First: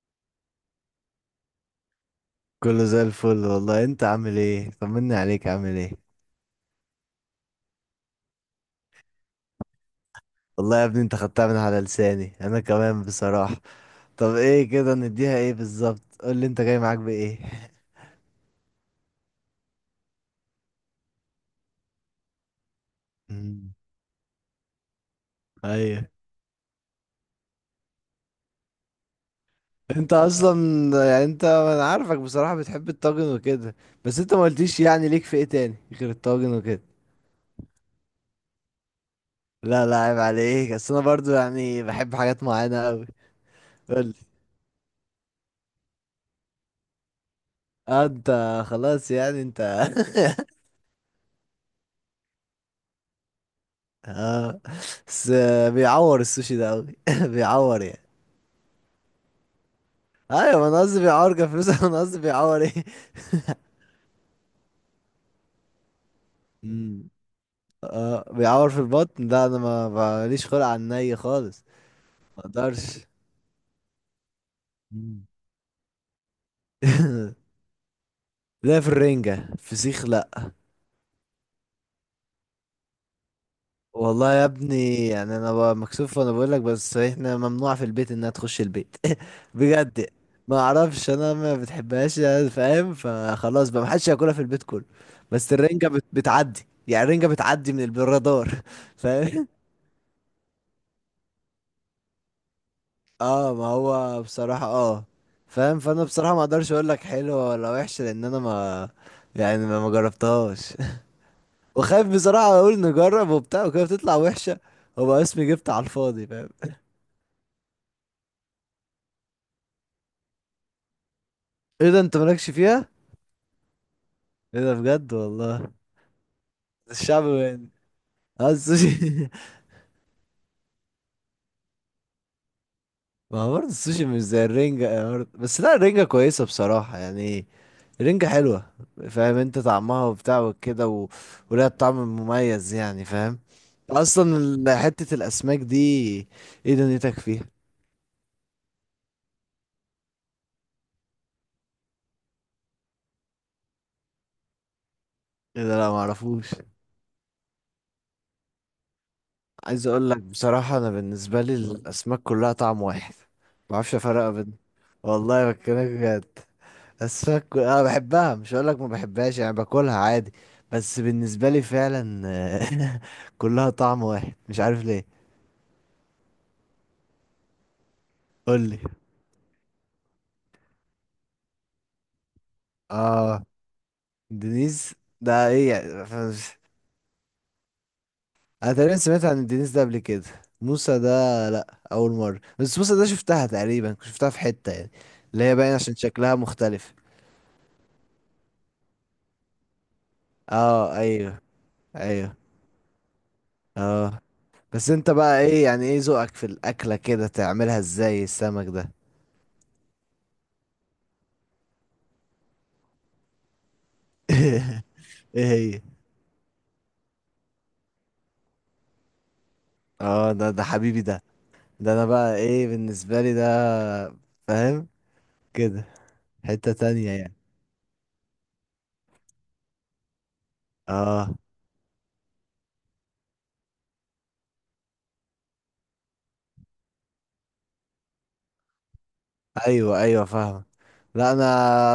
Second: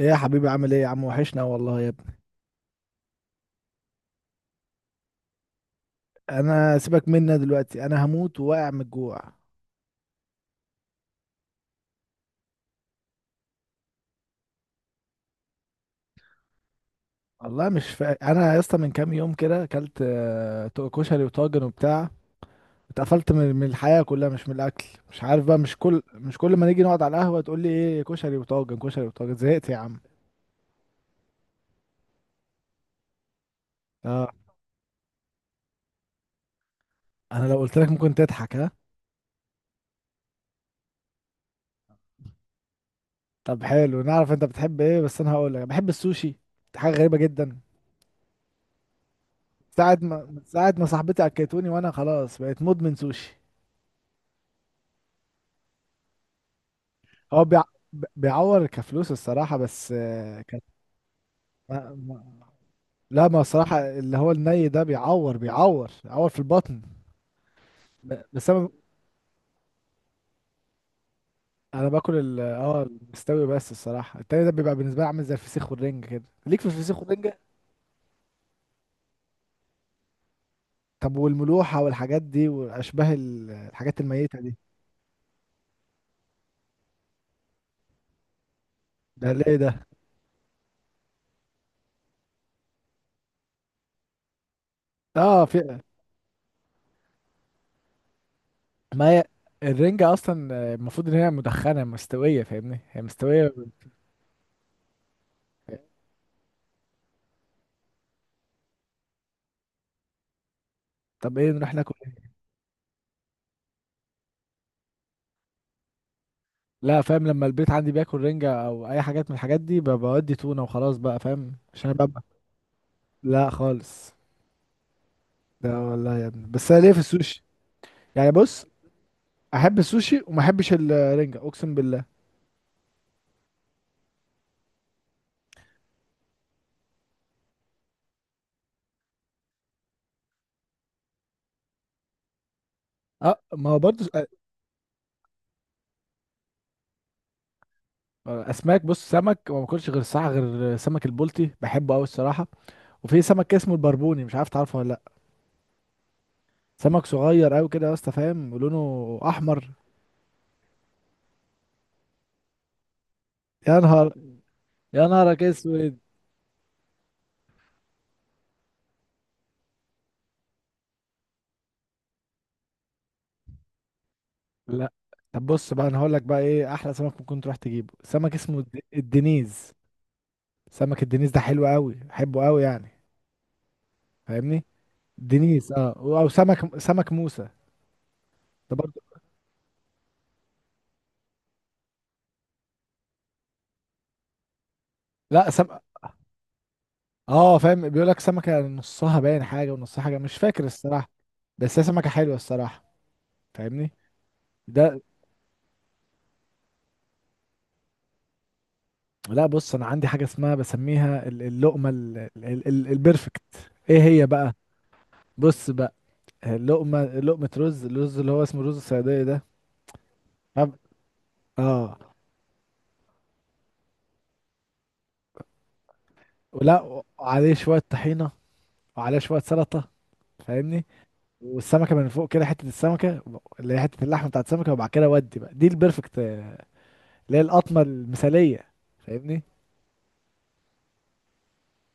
ايه يا حبيبي، عامل ايه يا عم؟ وحشنا والله يا ابني. كله زي الفل والله. انت عامل ايه؟ طمني عليك، عامل ايه؟ انا سيبك منا دلوقتي، انا هموت وواقع من الجوع. والله يا ابني انت خدتها من على لساني، انا كمان بصراحة. طب ايه كده، نديها ايه بالظبط؟ قول لي، انت جاي معاك بايه؟ والله مش انا يا اسطى، من كام يوم كده اكلت كشري وطاجن وبتاع. اتقفلت من مم. الحياه كلها، مش من الاكل. مش عارف بقى، مش كل ايوه. مش كل ما نيجي نقعد على القهوه تقول لي ايه، كشري وطاجن كشري وطاجن، زهقت يا عم. انت اصلا. يعني انت، انا عارفك بصراحة بتحب الطاجن وكده. بس اه، انت ما قلتيش يعني ليك في ايه تاني غير الطاجن وكده. انا لو قلت لك ممكن تضحك، ها؟ لا لا، عيب عليك. بس انا برضو يعني بحب حاجات معينة قوي. طب حلو، قول لي. نعرف انت بتحب ايه، بس انا هقول لك: بحب السوشي. دي حاجه غريبه جدا. اه. انت خلاص، يعني انت. ساعة ما صاحبتي اكلتوني، وانا خلاص بقيت مدمن سوشي. اه بس. بيعور السوشي ده قوي هو بيعور يعني. بيعور كفلوس الصراحة، بس ايوه، كانت. ما انا قصدي بيعور كفلوس ما... انا قصدي ما... بيعور ايه. لا، ما الصراحة اللي هو الني ده بيعور في البطن. امم اه، بس انا بيعور في البطن ده. انا ما ماليش خلق على الني خالص. باكل ال ما اه اقدرش. المستوي، بس الصراحة التاني ده بيبقى بالنسبة لي عامل أمم. زي الفسيخ والرنجة كده. ليك في الفسيخ والرنجة؟ لا، في الرنجة فسيخ؟ لا. طب والملوحة والحاجات دي واشباه الحاجات والله الميتة يا دي؟ ابني، يعني انا بقى مكسوف وانا بقول لك، بس احنا ممنوع في البيت انها تخش البيت. ده ليه ده؟ بجد. ما اعرفش، انا ما بتحبهاش يعني، فاهم؟ فخلاص بقى محدش ياكلها في البيت كله. اه، بس في. الرنجة بتعدي، يعني الرنجة بتعدي من الرادار. ما هي فاهم. الرنجة اصلا المفروض ان هي مدخنة مستوية، فاهمني؟ هي مستوية. اه ما هو بصراحة فاهم. فانا بصراحة ما اقدرش اقول لك حلوة ولا وحشة لان انا ما، يعني ما جربتهاش. طب ايه، نروح ناكل؟ وخايف بصراحة اقول نجرب وبتاع وكده بتطلع وحشة، وبقى اسمي جبت على الفاضي، فاهم؟ لا فاهم، لما البيت عندي بياكل رنجة او اي حاجات من الحاجات دي بودي تونة وخلاص بقى، فاهم؟ عشان ايه ده، انا انت ببقى. مالكش فيها؟ لا خالص. ايه ده بجد والله. ده والله يا ابني، بس انا ليه في الشعب السوشي. يعني. يعني اه، بص، السوشي. احب السوشي وما احبش الرنجة، اقسم بالله. ما هو برضه السوشي مش زي الرنجة يعني برضه. بس لا، الرنجة كويسة بصراحة يعني. الرنجة حلوة. فاهم انت طعمها وبتاع وكده و... ولها طعم مميز يعني، فاهم؟ اه، ما هو برضه اصلا حتة الاسماك دي، ايه دنيتك فيها؟ اسماك. بص، سمك وما باكلش غير الصراحة غير سمك البلطي، بحبه قوي الصراحة. وفي سمك كده اسمه البربوني، مش عارف تعرفه ولا لا؟ ايه ده، لا معرفوش. سمك صغير قوي كده يا اسطى، فاهم؟ ولونه احمر. عايز اقول لك بصراحة، انا بالنسبة لي الاسماك كلها طعم واحد. يا معرفش نهار، افرق بين. يا نهارك والله بكلمك اسود. بجد. السك انا بحبها، مش هقول لك ما بحبهاش يعني، باكلها عادي. بس بالنسبه لي فعلا كلها طعم واحد، مش عارف لا. ليه. طب بص بقى، انا هقول لك بقى ايه احلى سمك ممكن تروح تجيبه: سمك اسمه قول لي. الدنيز. سمك الدنيز ده حلو قوي، بحبه قوي يعني. اه. فاهمني؟ دينيز. ده ايه دنيز، اه. يعني او سمك موسى. انا ده تقريبا برضه. سمعت عن الدينيز ده قبل كده. موسى ده؟ لا اول مره. بس موسى ده شفتها تقريبا، كنت شفتها في حته يعني، اللي لا، هي باين عشان شكلها مختلف. اه فاهم، بيقول لك سمكه نصها باين حاجه ونصها حاجه، مش فاكر اه الصراحه. ايوه بس هي سمكه ايوه حلوه الصراحه. فاهمني؟ اه. بس ده. انت بقى ايه يعني، ايه ذوقك في الاكله كده؟ تعملها ازاي السمك ده؟ لا بص، انا عندي حاجه اسمها بسميها اللقمه البرفكت. ايه هي بقى؟ ايه بص هي؟ بقى، اللقمه، لقمه الرز اللي هو اسمه رز الصياديه ده. اه، ده ده طب- حبيبي ده. ده اه. انا بقى ايه بالنسبة لي ده، فاهم؟ كده حتة تانية يعني. وعليه شوية طحينة، وعليه شوية سلطة. فاهمني؟ اه والسمكة من فوق كده حتة السمكة، اللي هي حتة اللحم بتاعت السمكة، وبعد كده ودي بقى دي البرفكت، اللي هي القطمة المثالية. فاهمني؟ ايوه ايوه فاهم. لا انا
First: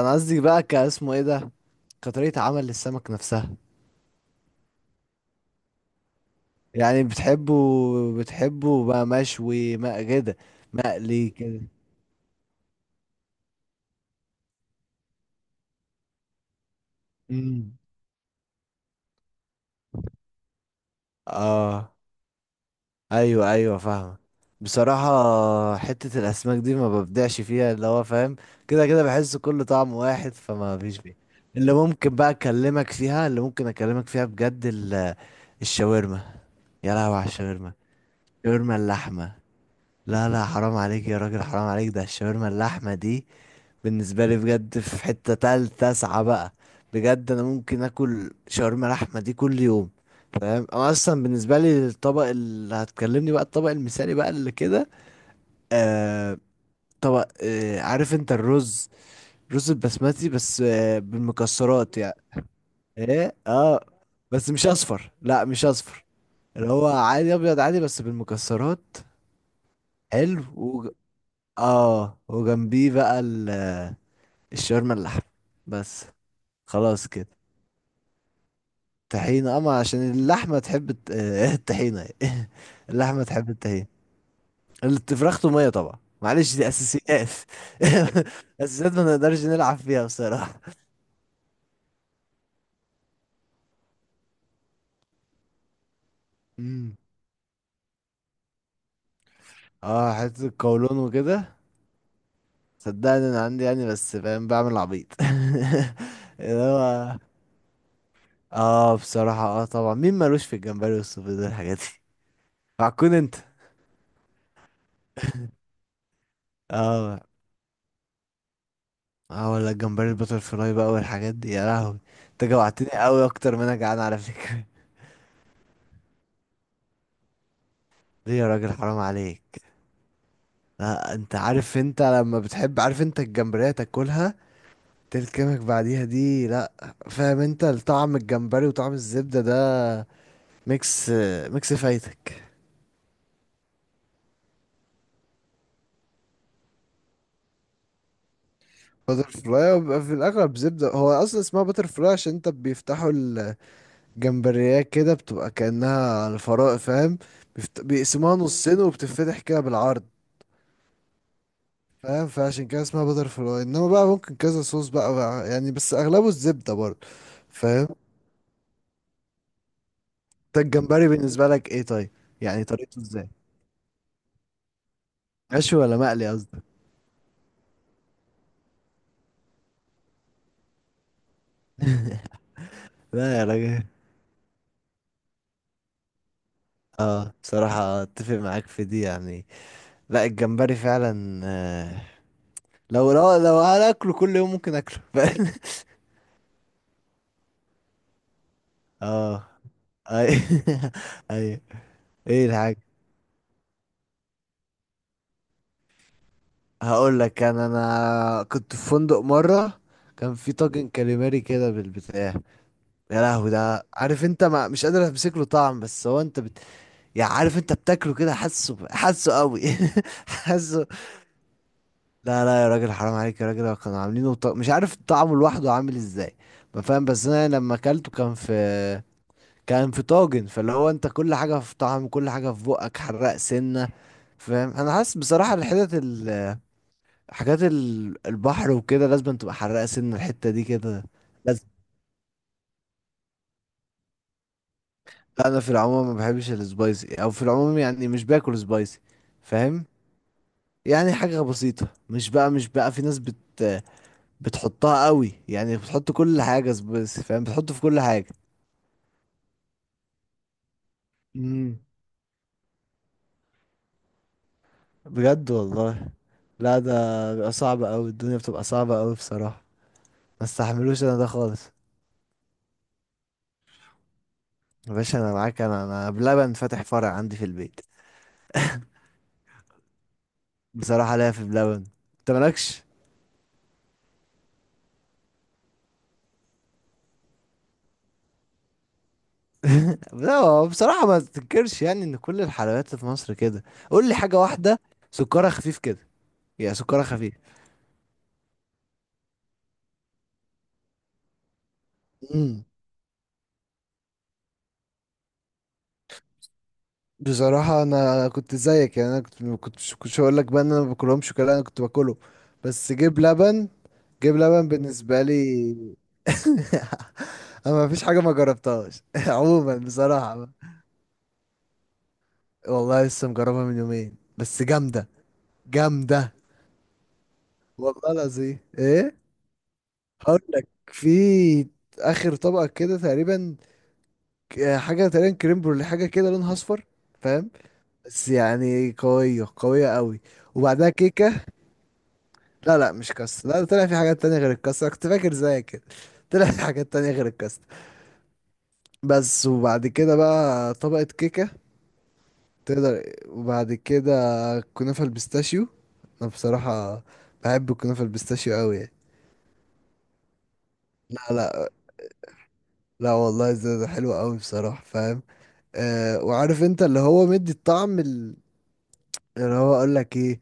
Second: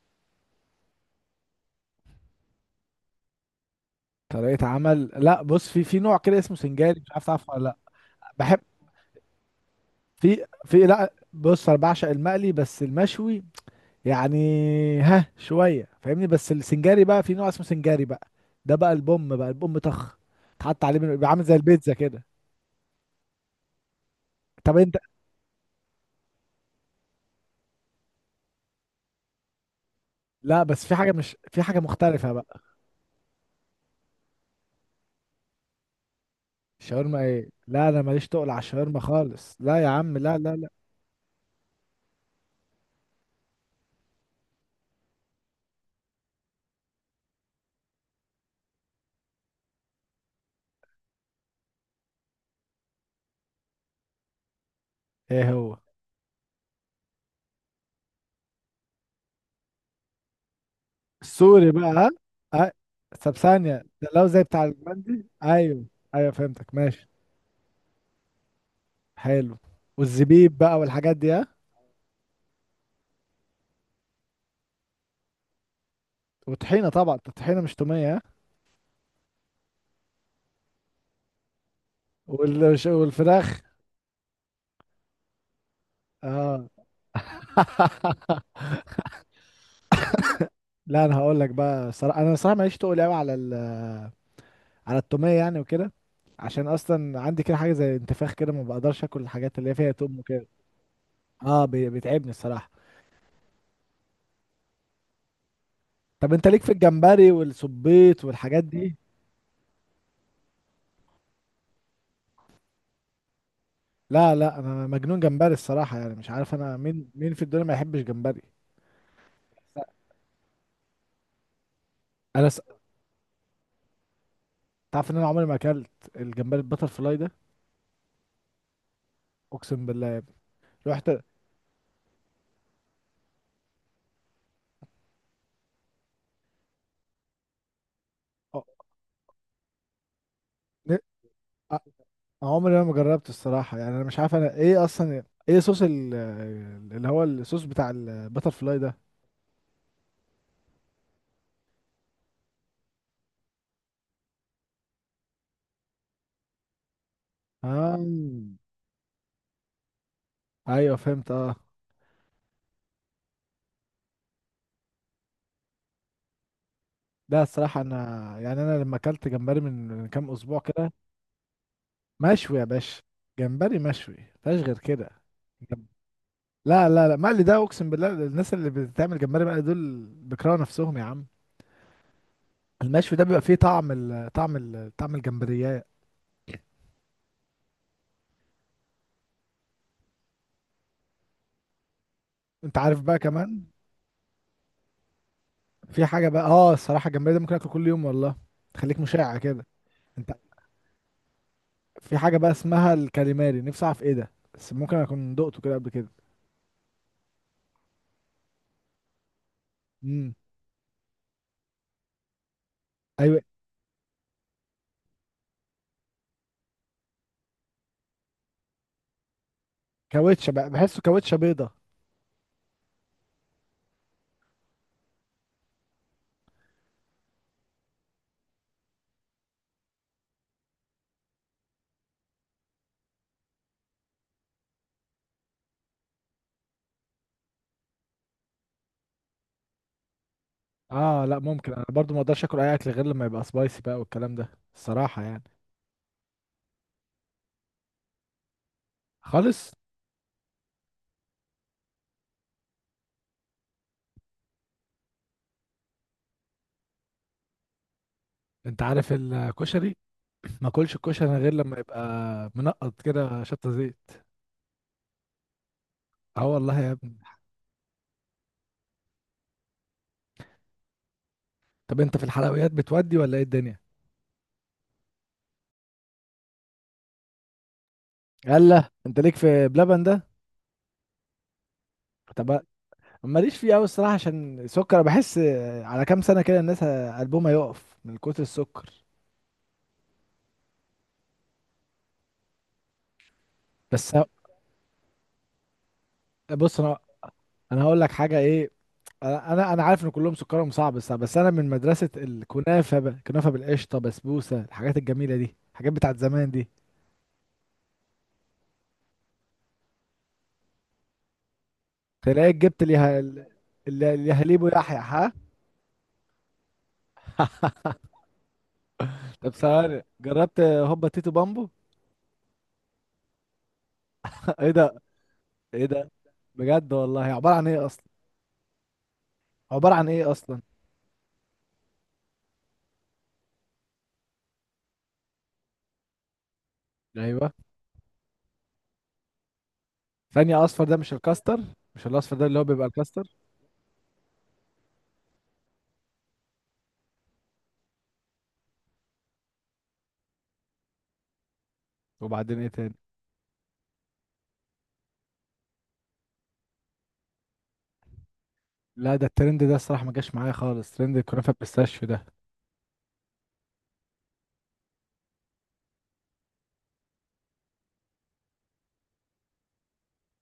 انا قصدي بقى كاسمه ايه ده، كطريقة عمل للسمك نفسها. طريقة عمل، لا بص، في نوع كده اسمه سنجاري، يعني مش عارف تعرفه بتحبه؟ ولا لا؟ بحب. بتحبه بقى مشوي ما كده؟ في في لا مقلي كده. بص، انا بعشق المقلي بس المشوي يعني. ها شوية، فاهمني؟ بس السنجاري بقى، في نوع اسمه امم سنجاري بقى. ده بقى البوم، طخ. تحط عليه بيبقى عامل زي البيتزا اه كده. ايوه ايوه فاهمة. طب انت. بصراحة حتة الاسماك دي ما ببدعش فيها اللي هو، فاهم؟ كده كده بحس كل طعم واحد لا فما بس في فيش حاجة بيه. مش في حاجة مختلفة بقى. اللي ممكن اكلمك فيها بجد الشاورما. يا لهوي الشاورما على ايه؟ الشاورما، لا انا ماليش تقل على شاورما الشاورما اللحمة. خالص، لا يا عم، لا لا لا، لا لا. حرام عليك يا راجل، حرام عليك. ده الشاورما اللحمة دي بالنسبة لي بجد في حتة تالتة تسعة بقى. بجد أنا ممكن آكل شاورما لحمة دي كل يوم. فاهم؟ أنا أصلا بالنسبة لي الطبق اللي هتكلمني بقى الطبق المثالي بقى اللي كده. ايه هو؟ آه طبق، عارف أنت الرز، رز البسمتي بس السوري بقى، بالمكسرات ها؟ يعني. أه؟ طب إيه. ثانية، ده لو زي بس بتاع مش أصفر، البندي، لا مش ايوه. أصفر. ايوه اللي فهمتك، هو ماشي. عادي أبيض عادي بس بالمكسرات. حلو. والزبيب بقى حلو. والحاجات دي، ها؟ اه وجنبيه بقى الشاورما اللحم بس. وطحينة خلاص طبعا، كده. الطحينة مش تومية، ها؟ طحينة اما عشان اللحمة تحب الطحينة إيه. اللحمة تحب والفراخ. الطحينة. الفراخ تومية طبعا، معلش دي اه. اساسيات. اساسيات ما نقدرش نلعب فيها بصراحة. لا انا هقول لك بقى صراحة، انا صراحة ماليش تقل قوي على التومية يعني وكده. عشان مم. اصلا عندي كده حاجة زي انتفاخ كده، ما بقدرش اكل الحاجات اللي هي فيها اه توم حتة وكده. القولون وكده. اه، بيتعبني الصراحه. صدقني انا عندي يعني بس فاهم بعمل عبيط. طب انت اللي ليك في هو. الجمبري والسبيط والحاجات دي؟ اه بصراحة، طبعا مين مالوش في الجمبري والسوفيتي والحاجات دي؟ عكون انت. لا لا، انا مجنون جمبري الصراحه يعني، مش عارف انا مين اه. مين في الدنيا ما يحبش جمبري. اه، ولا الجمبري البتر فلاي بقى والحاجات دي يا لهوي. انت انا جوعتني قوي اكتر ما انا جعان على فكرة. تعرف ان انا عمري ما اكلت الجمبري البتر فلاي ده. ليه يا راجل، حرام عليك. اقسم بالله يا ابني. رحت. لا انت عارف، انت لما بتحب، عارف انت الجمبرية تاكلها تلكمك بعديها دي؟ لا. فاهم انت طعم أ- الجمبري وطعم الزبدة ده، ن- ميكس ميكس أ- فايتك. عمري ما جربت الصراحه يعني، انا مش عارف انا ايه اصلا. ايه صوص اللي هو الصوص بتاع البتر فلاي ده؟ بتر فلاي، وبيبقى في الاغلب زبدة. هو اصلا اسمها بتر فلاي عشان انت بيفتحوا الجمبريات كده، بتبقى كأنها الفراء، فاهم؟ آه. بيقسموها نصين وبتتفتح كده بالعرض، ايوه فهمت، اه. فاهم؟ فعشان كده اسمها بتر فلاي. انما بقى ممكن كذا صوص بقى يعني، بس اغلبه الزبده برضه، لا الصراحه فاهم؟ انا. يعني انا لما اكلت جمبري من كام انت اسبوع كده. الجمبري بالنسبه لك ايه طيب؟ مشوي يا يعني باشا. طريقته ازاي؟ جمبري مشوي، مفيهاش غير كده. مشوي جم... ولا مقلي قصدك؟ لا لا لا، مقلي ده اقسم بالله، الناس اللي بتعمل جمبري مقلي دول بيكرهوا نفسهم يا عم. المشوي ده لا بيبقى يا فيه راجل. طعم الجمبريات. اه بصراحه اتفق معاك في دي يعني. لا الجمبري فعلا. انت عارف لو بقى لو لو كمان. هاكله كل يوم ممكن اكله فاهم؟ في حاجه بقى، الصراحه الجمبري ده ممكن اكله كل يوم والله. تخليك مشاع اه كده. اي. انت. اي. في حاجه ايه بقى الحاجه؟ اسمها الكاليماري، نفسي اعرف ايه ده، بس ممكن اكون دقته كده قبل كده. هقول لك، انا كنت في فندق مره. امم. كان في طاجن كاليماري كده بالبتاع. يا ايوه. لهوي ده، عارف انت ما مش قادر امسك له طعم، بس هو انت بت... يعني عارف انت بتاكله كده، حاسه حاسه قوي. كاوتشه بقى، حاسه. بحسه كاوتشه بيضه. لا لا يا راجل، حرام عليك يا راجل. كانوا عاملينه مش عارف طعمه لوحده عامل ازاي. ما فاهم، بس انا لما اكلته كان في، طاجن فاللي هو انت كل حاجه في طعم، كل حاجه في بقك حراق سنه. فاهم؟ انا حاسس بصراحه الحتت ال... حاجات ال... البحر وكده لازم تبقى حراقه سنه الحته دي كده. اه، لا ممكن، انا برضو ما اقدرش اكل اي اكل غير لما يبقى سبايسي بقى والكلام ده. الصراحه يعني. لا انا في العموم ما بحبش السبايسي، او في العموم يعني مش باكل سبايسي، خالص. فاهم؟ يعني حاجه بسيطه، مش بقى في ناس بت، بتحطها قوي يعني، بتحط كل حاجه سبايسي فاهم، بتحط في كل حاجه. انت عارف الكشري؟ ما اكلش الكشري غير لما امم يبقى منقط كده شطه زيت. بجد والله؟ اه والله لا يا ابني. ده بيبقى صعب قوي، الدنيا بتبقى صعبه قوي بصراحه، ما استحملوش انا ده خالص. طب انت في الحلويات بتودي ولا ايه الدنيا؟ يا باشا انا معاك، انا بلبن فاتح فرع عندي في البيت. يلا، انت ليك في بلبن ده؟ بصراحه ليا في بلبن، انت طب، مالكش؟ ماليش فيه قوي الصراحه، عشان السكر بحس. على كام سنه كده الناس قلبهم هيقف من كتر السكر. لا هو بصراحة ما تنكرش يعني ان كل الحلويات في مصر كده. قول بس لي حاجة واحدة سكرها خفيف كده، يعني بص انا، سكرها خفيف. انا هقول لك حاجه ايه. انا انا أنا عارف ان كلهم سكرهم صعب، بس انا من مدرسه امم الكنافه بقى، كنافه بالقشطه بسبوسه، الحاجات الجميله دي، الحاجات بتاعت زمان دي. بصراحة أنا كنت زيك يعني. أنا كنت، ما كنتش هقول لك بقى إن أنا ما باكلهمش كده، أنا كنت باكله. تلاقيك جبت بس جيب لبن، اللي هليبو يحيى، بالنسبة ها؟ لي. أنا ما فيش حاجة ما جربتهاش طب عموما ثواني بصراحة. جربت هوبا تيتو بامبو؟ والله لسه مجربها من يومين بس ايه ده؟ جامدة. ايه ده جامدة. بجد والله؟ عبارة عن ايه اصلا؟ والله العظيم إيه. عبارة عن ايه هقول اصلا؟ لك، في آخر طبقة كده تقريبا حاجة تقريبا كريم برولي، حاجة كده لونها أصفر، فاهم؟ ايوه. بس يعني قوية قوية قوي. ثانية، اصفر وبعدها ده مش كيكة. الكاستر؟ مش الاصفر ده اللي هو لا بيبقى لا مش الكاستر؟ كاستر لا. طلع في حاجات تانية غير الكاستر، أنا كنت فاكر زيك كده. طلع في حاجات تانية غير الكاستر. بس وبعد كده بقى طبقة كيكة وبعدين ايه تاني؟ تقدر. وبعد كده كنافة البيستاشيو. أنا بصراحة بحب الكنافة البيستاشيو أوي يعني. لا ده الترند ده الصراحة ما جاش معايا خالص، ترند لا الكنافة لا بالبيستاشيو ده. لا والله، ده حلو أوي بصراحة، فاهم؟ وعارف أنت اللي هو مدي الطعم اللي هو أقول لك إيه.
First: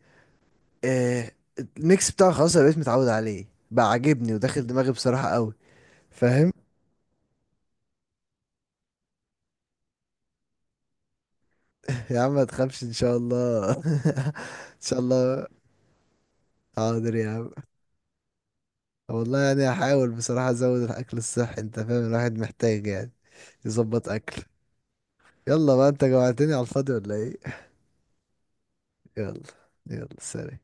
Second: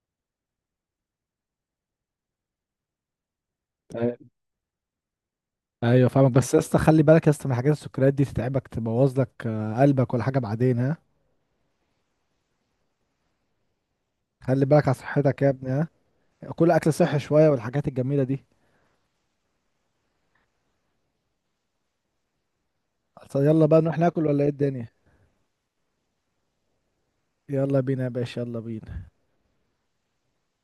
آه الميكس بتاعه خلاص، انا بقيت متعود عليه بقى، أي- عاجبني وداخل دماغي بصراحة قوي. ايوه فاهمك، فاهم. بس يا اسطى خلي بالك يا اسطى من حاجات السكريات دي، تتعبك، تبوظ لك قلبك ولا حاجة بعدين، ها؟ يا عم ما تخافش ان شاء الله. خلي ان بالك على شاء صحتك الله. يا ابني، ها؟ كل اكل حاضر صحي يا شوية عم، والحاجات الجميلة دي. والله يعني هحاول بصراحة ازود الاكل الصحي، انت فاهم الواحد محتاج يعني طب يلا بقى نروح يظبط ناكل اكل. ولا ايه الدنيا؟ يلا بقى، انت جوعتني على الفاضي ولا ايه؟ يلا بينا يا باشا، يلا بينا. يلا. يلا سلام.